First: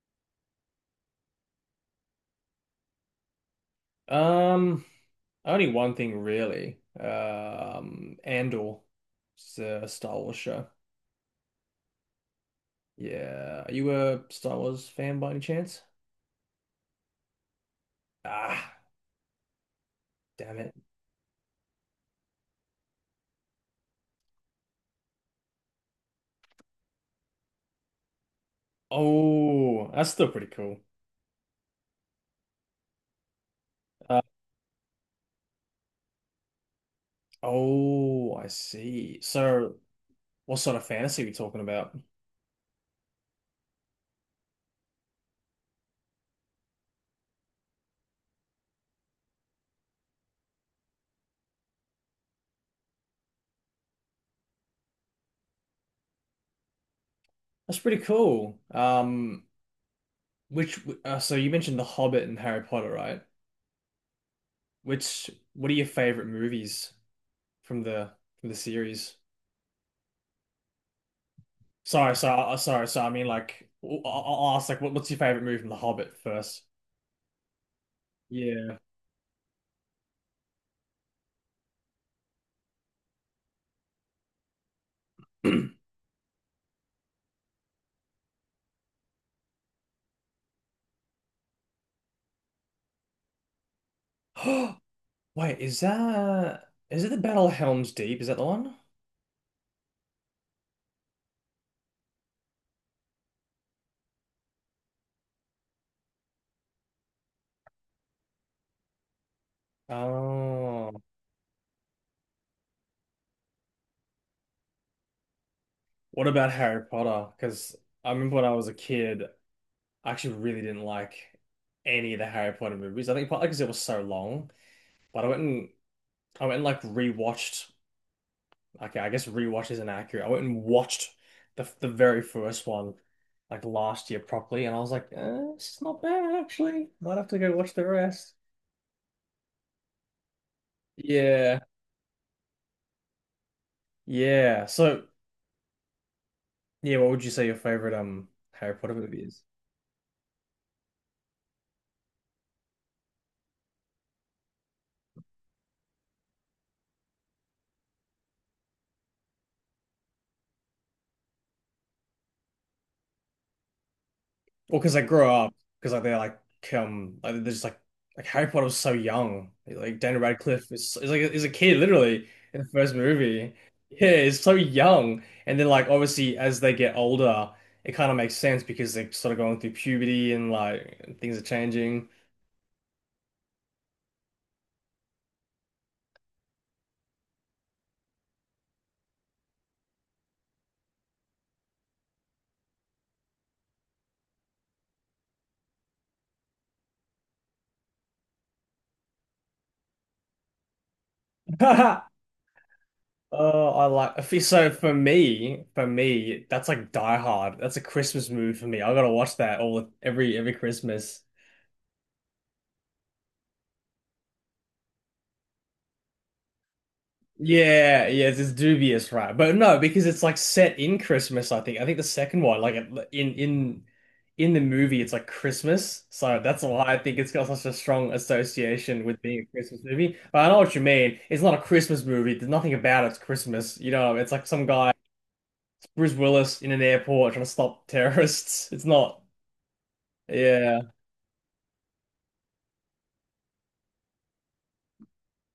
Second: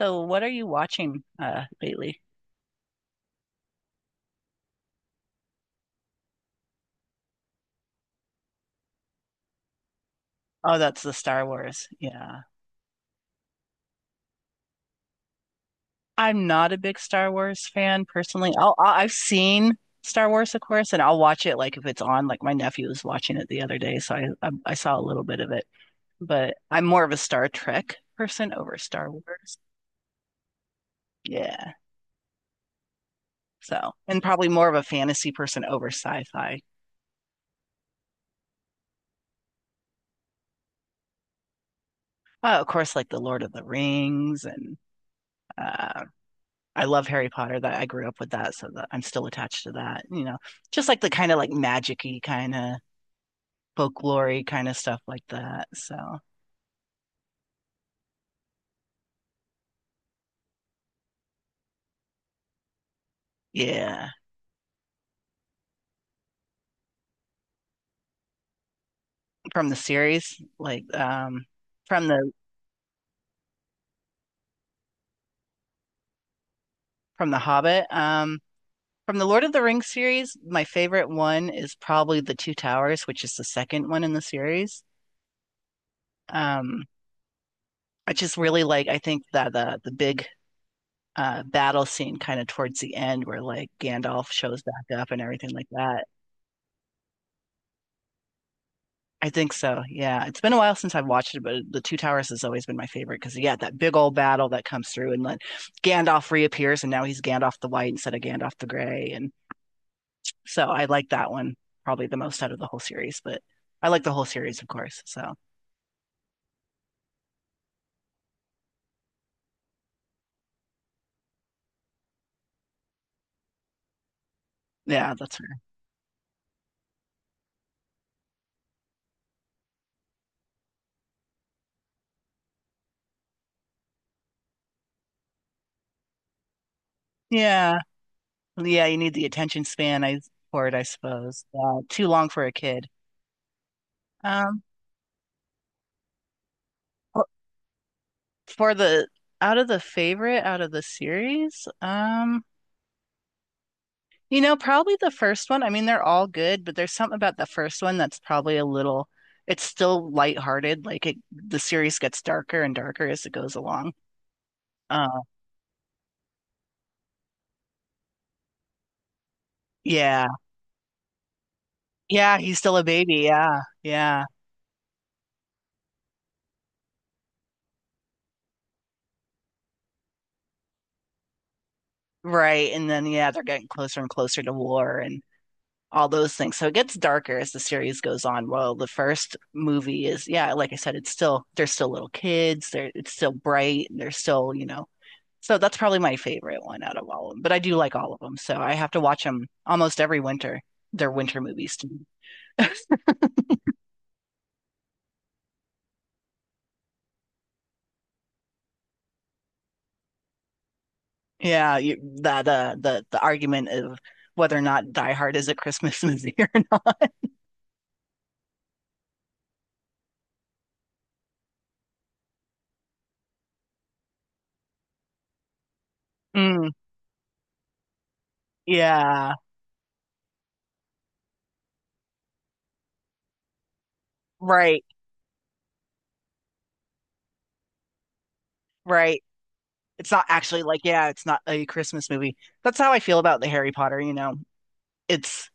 So, what are you watching lately? Um, Only one thing really. Andor, it's a Star Wars show. Oh, that's the Star Wars. Yeah. Yeah, are you a Star Wars fan by any chance? I'm not a big Star Wars fan personally. Ah, I've seen Star Wars, damn of it. course, and I'll watch it like if it's on. Like my nephew was watching it the other day, so I saw a little bit of it. But I'm more of a Star Trek person over Star Wars. Oh, that's still pretty cool. Yeah. So, Uh, and probably more of a fantasy person over sci-fi. oh, I see. So, what sort of fantasy are we talking about? Of course, like the Lord of the Rings and uh, I love Harry Potter. That I grew up with that, so that I'm still attached to that. You know, just like the kind of like magic-y kind of folklory kind of stuff like that. So That's pretty cool. Which so you mentioned The Hobbit and Harry Potter, right? yeah, Which what are your favorite movies from the from the series? from the series, from Sorry, the sorry, sorry, sorry, so I mean, like, I'll ask, like, what's your favorite movie from The Hobbit first? from the Hobbit, Yeah. from the Lord of the Rings series, my favorite one is probably the Two Towers, which is the second one in the series. Um, I just really like. I think that the big battle scene kind of towards the end, where like Gandalf shows back up and everything Wait, like that. Is it the Battle of Helm's Deep? Is that the one? I think so. Yeah. It's been a while since I've watched it, but the Two Towers has always been my favorite because, yeah, that big old battle that comes through and then Gandalf reappears and now he's Gandalf the White instead of Gandalf the Gray. And so I Oh, like that one probably the most out of the whole series, but I like the whole series, of course. So what about Harry Potter? Because I remember when I was a kid, I actually really didn't like any of the Harry Potter movies. I think partly because it was so long, yeah, but that's fair. I went and like rewatched. Okay, I guess rewatch is inaccurate. I went and watched the very first one like last year properly, and I was like, eh, it's not bad actually. Might have to go watch Yeah. the rest. Yeah. You need the attention span for it, I suppose. Yeah, Yeah. Too long for a kid. Um, yeah. So, yeah, what would you say your favorite for Harry Potter the movie is? Out of the favorite out of the series, you know, probably the first one. I mean, they're all good, but there's something about the first one that's probably a little, it's still lighthearted. Like it, the series gets darker and darker as it goes along. Well, because I Uh, grew up, because like they're just like Harry Potter was so young. Like Daniel yeah. Radcliffe is like is a kid literally Yeah, he's in the still a first baby. movie. Yeah. Yeah, Yeah. he's so young, and then like obviously as they get older, it kind of makes sense because they're sort of going through puberty and like things are changing. Right. And then, yeah, they're getting closer and closer to war and all those things. So it gets darker as the series goes on. Well, the first movie is, yeah, like I said, it's still, they're still little kids. It's still bright. And they're still, you know, so that's probably my favorite one out of all of them. But I do like all of them, so I have to watch them almost every winter. They're winter movies to me. Oh, I like if you- so for me, that's like Die Hard. That's a Christmas movie for me. I gotta watch that all every Christmas. Yeah, you, the, the argument of whether or not Die Hard is a Christmas movie or not. Yeah, yeah, it's dubious, right? But no, because it's like set in Christmas, I think. I think the second one, like it- like, in the movie, it's like Christmas. So that's Mm, why I think it's got such a strong association with yeah, being a Christmas movie. But I know what you mean. It's not a Christmas movie. There's nothing about it's Christmas. You know, it's like some right, guy, it's Bruce Willis in an airport trying to stop terrorists. It's not. right. It's not actually like, Yeah. yeah, it's not a Christmas movie. That's how I feel about the Harry Potter, you know. It's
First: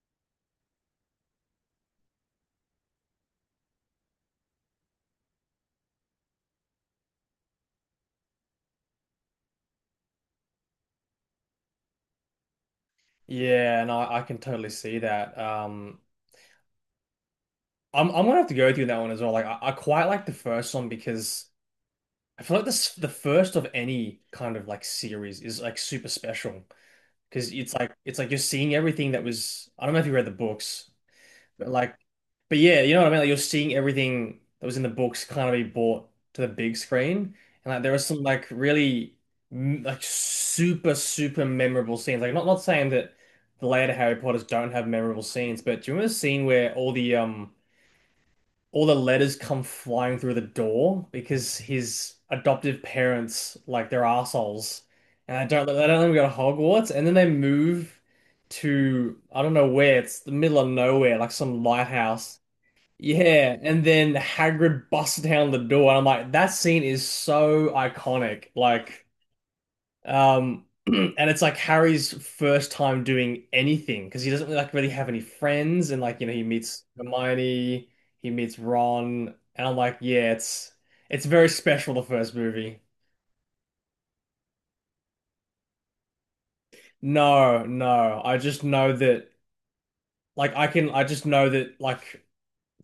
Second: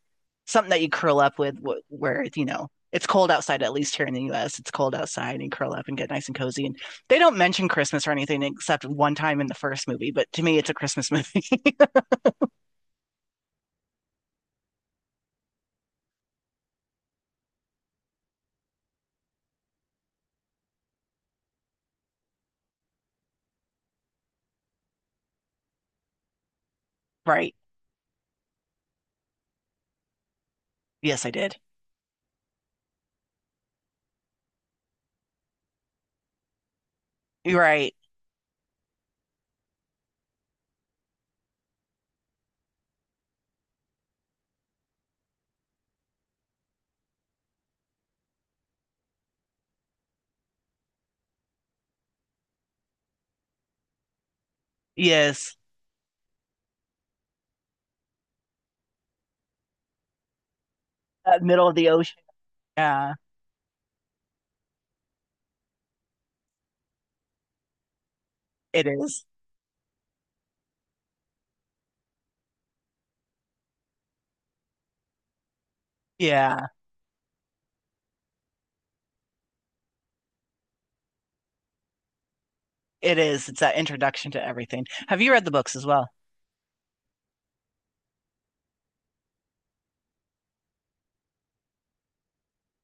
something that you curl up with where you know it's cold outside, at least here in the US it's cold outside, and you curl up and get nice and cozy and they don't mention Christmas or anything except one time in the first movie, but to me it's a Christmas movie Yeah, and I can totally see that. I'm gonna have to go with you on that one as well. Like I quite like the first one because I feel like this the first of any kind of like series is like super special because right. It's like you're seeing everything that was I don't know if you read the books, Yes, I did. but like but yeah, you know what I mean? Like you're seeing everything that was in the books kind of be brought to the big screen. You're And like right. there are some like really like super memorable scenes. Like not saying that the later Harry Potters don't have memorable scenes, but do you remember the scene where all the letters come flying through the door because his adoptive parents like they're assholes, and I Yes. don't they don't let him go to Hogwarts, and then they move to I don't know where it's the middle of nowhere like some Middle of the ocean. lighthouse. Yeah. Yeah, and then Hagrid busts down the door, and I'm like, that scene is so iconic. It Like, is. And it's like Harry's first time doing anything because he doesn't really, like really have any friends, and like you know he Yeah, meets Hermione, he meets Ron, and I'm like, yeah, it's very special the first movie. it is. It's that introduction to everything. Have you read the books as well? No, no, I just know that like I just know that like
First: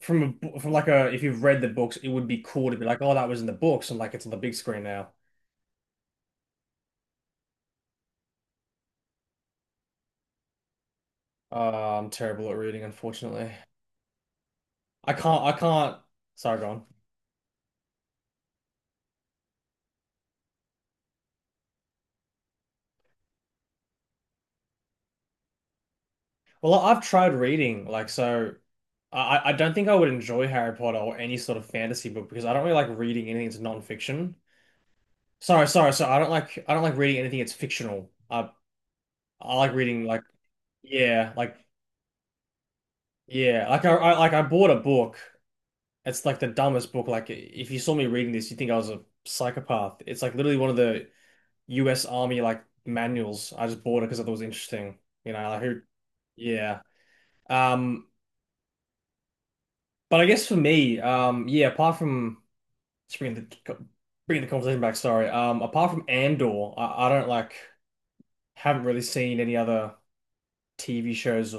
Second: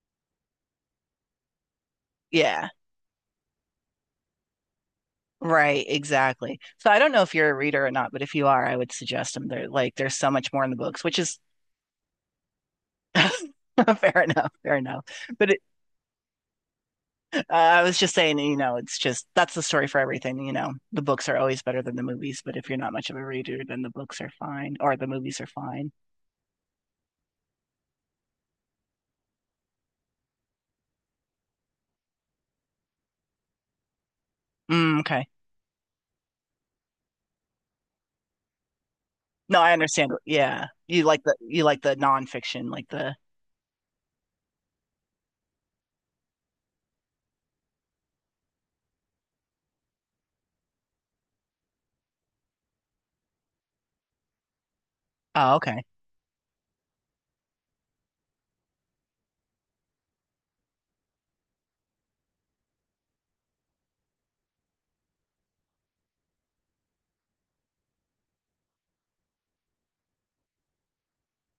from like a if you've read the books, it would be Yeah. cool to be like, oh, that was in the books, and like it's on the big screen now. Right, exactly. So I don't know if you're a reader or not, but if you are I would suggest them. They're like, there's so much more in the books, which is I'm terrible at reading, unfortunately. Fair enough, fair enough. But I can't. Sorry, go on. I was just saying, you know, it's just that's the story for everything. You know, the books are always better than the movies, but if you're not much of a reader, then the books are fine or the movies are fine. Well, I've tried reading, like, so I don't think I would enjoy Harry Potter or any sort of fantasy book because I don't really like reading anything that's non-fiction. Mm, okay. Sorry, sorry, so I don't like reading anything that's fictional. I No, I like reading understand. like Yeah, you like yeah, the like nonfiction, like the yeah, like I bought a book. It's like the dumbest book. Like if you saw me reading this, you'd think I was a psychopath. It's like literally one of the U.S. Army like manuals. I just bought it because I thought it was interesting. You know, oh, like okay. who? Yeah. Um, But I guess for me, yeah, apart from just bringing the conversation back, sorry. Apart from Andor, I don't like haven't really seen any other TV shows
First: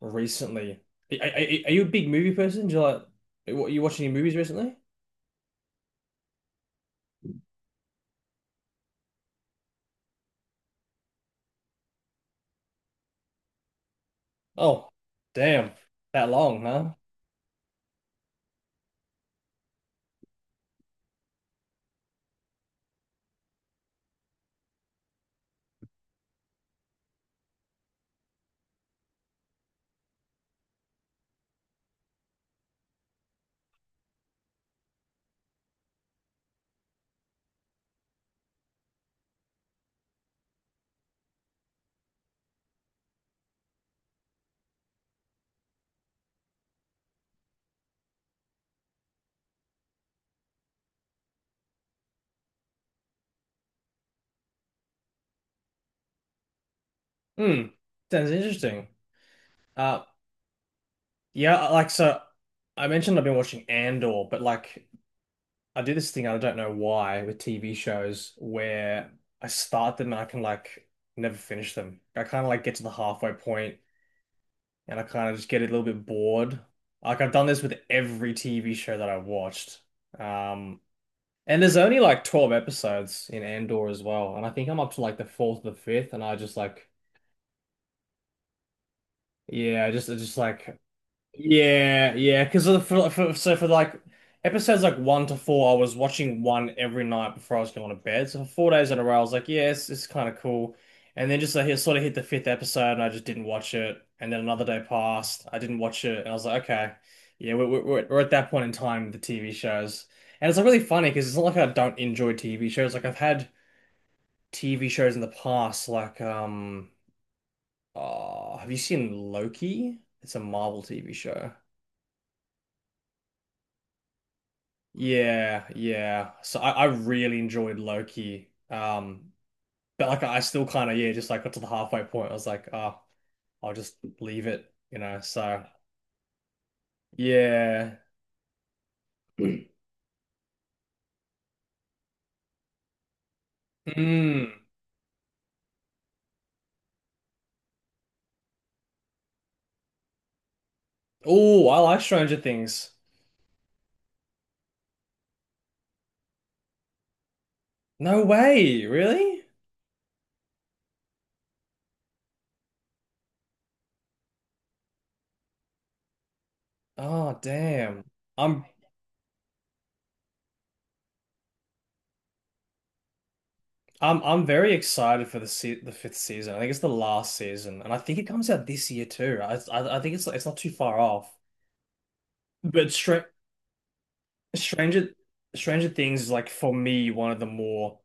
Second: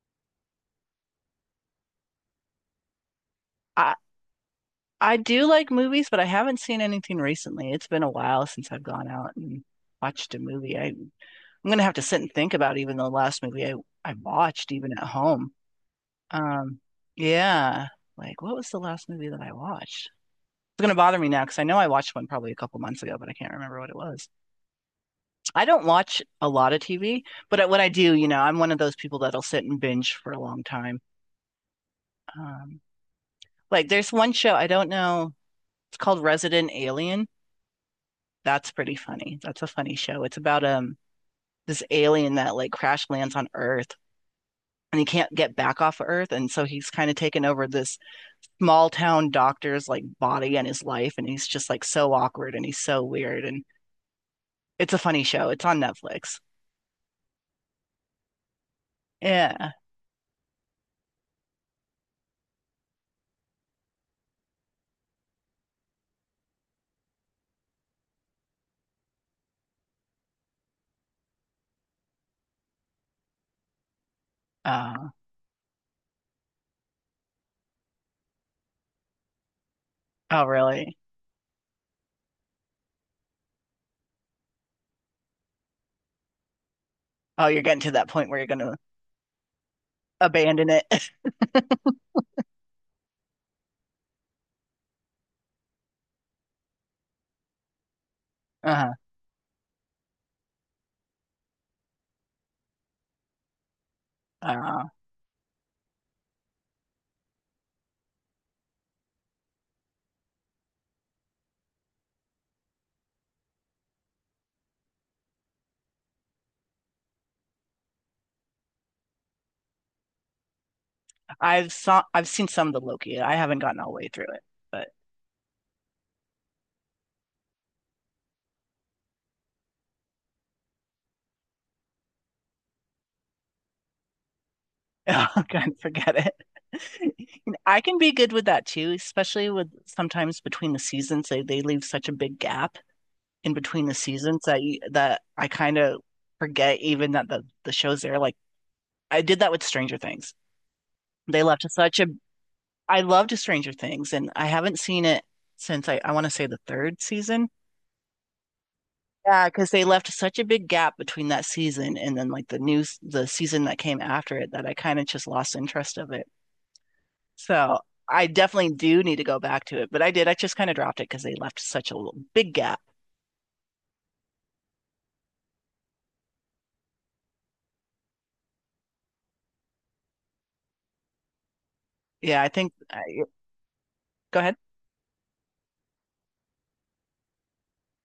recently. Are you a big movie person? Do you like what you I watch any movies recently? Do like movies, but I haven't seen anything recently. It's been a while since I've gone out and watched a movie. I'm gonna have to sit and think about even the last movie I watched Oh, even at home. damn, that long, Um, huh? yeah. Like, what was the last movie that I watched? It's gonna bother me now because I know I watched one probably a couple months ago, but I can't remember what it was. I don't watch a lot of TV, but when I do, you know, I'm one of those people that'll sit and binge for a long time. Um, like, there's one show, I don't know. It's called Resident Alien. That's pretty funny. That's a funny show. It's about this alien that like crash lands on Earth and he can't get back off of Earth, and so he's kind of taken over this small town doctor's like body and his life, and he's just like so awkward and he's so weird, and it's a funny show. It's on Netflix. Hmm, sounds interesting. Yeah. Uh, yeah, like so, I mentioned I've been watching Andor, but like I do this thing, I don't know why, with TV shows where I start them and I can like never finish them. I kind of like get to the halfway point and I Uh, kind of just get a little bit bored. Like I've done this with every TV show that I've watched. oh Um, really? and there's only like 12 episodes in Andor as well. And I think I'm up to like the fourth or the fifth and Oh, you're getting to that point where you're gonna yeah, I just abandon like, it. yeah, yeah, because for like episodes like one to four, I was watching one every night before I was going to bed. So for 4 days Uh-huh. in a row, I was like, yeah, it's kind of cool. And then just like it sort of hit the fifth episode, and I just didn't watch it. And then another Uh, day passed, I didn't watch it, and I was like, okay, yeah, we're at that point in time with the TV shows, and it's like really funny because it's not like I don't enjoy TV shows. Like I've had TV shows in the past, like oh, have you seen Loki? It's a Marvel TV show. I've seen some of the Loki. I haven't gotten all the way through it, but Yeah, yeah. So I really enjoyed Loki. But like I still kind of yeah, just like got to the halfway point. I was like, oh, I'll just leave it, you know. oh So god, forget it. I can yeah. be good with that too, especially with sometimes between the seasons they leave such a big gap in between the seasons that Mm. That I kind of forget even that the show's there. Like I did that with Stranger Things. They left Oh, I such like a Stranger Things. I loved Stranger Things, and I haven't seen it since I want to say the third season. No way, Yeah, really? because they left such a big gap between that season and then the season that came after it, that I kind of just lost interest of it. Oh, So damn. I I'm definitely do need to go back to it, but I did. I just kind of dropped it because they left such a big gap. I'm very excited for the se the fifth season. I think it's the last season, and I think it comes out this year too. I think it's not too far off. Yeah, I think. But Go ahead. Stranger Stranger Things is like for me one of the more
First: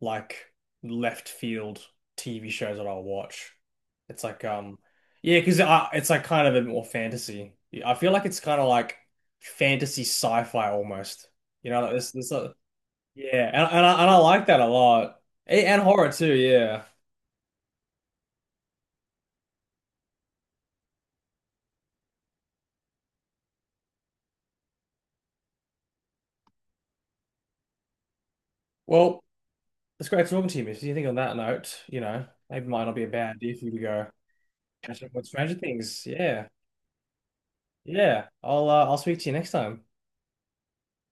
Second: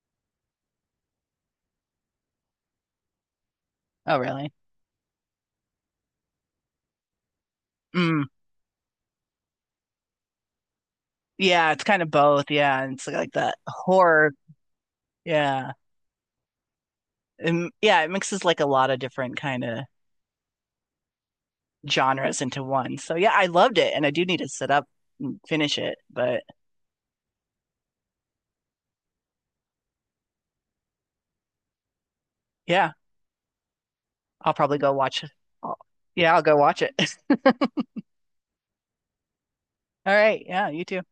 like left field TV shows that I'll watch. Oh, It's like really? Yeah, because I it's like kind of a bit more fantasy. I feel Mm. like it's kind of like fantasy sci-fi almost. You Yeah, know, it's like kind of this both. Yeah, and it's like yeah, that and and I horror. like that a lot. A- Yeah, And horror too, yeah. and, yeah, it mixes like a lot of different kind of genres into one. So yeah, I loved it, and I do need to sit up and finish it. But Well, it's great talking to you, Missy. You think on that note, you know, maybe it might yeah, not be a bad idea for you to go I'll probably go catch up watch with it. Stranger I'll- Things. yeah, I'll Yeah. go watch it. Yeah. I'll speak to you next time. All right. Yeah, you too.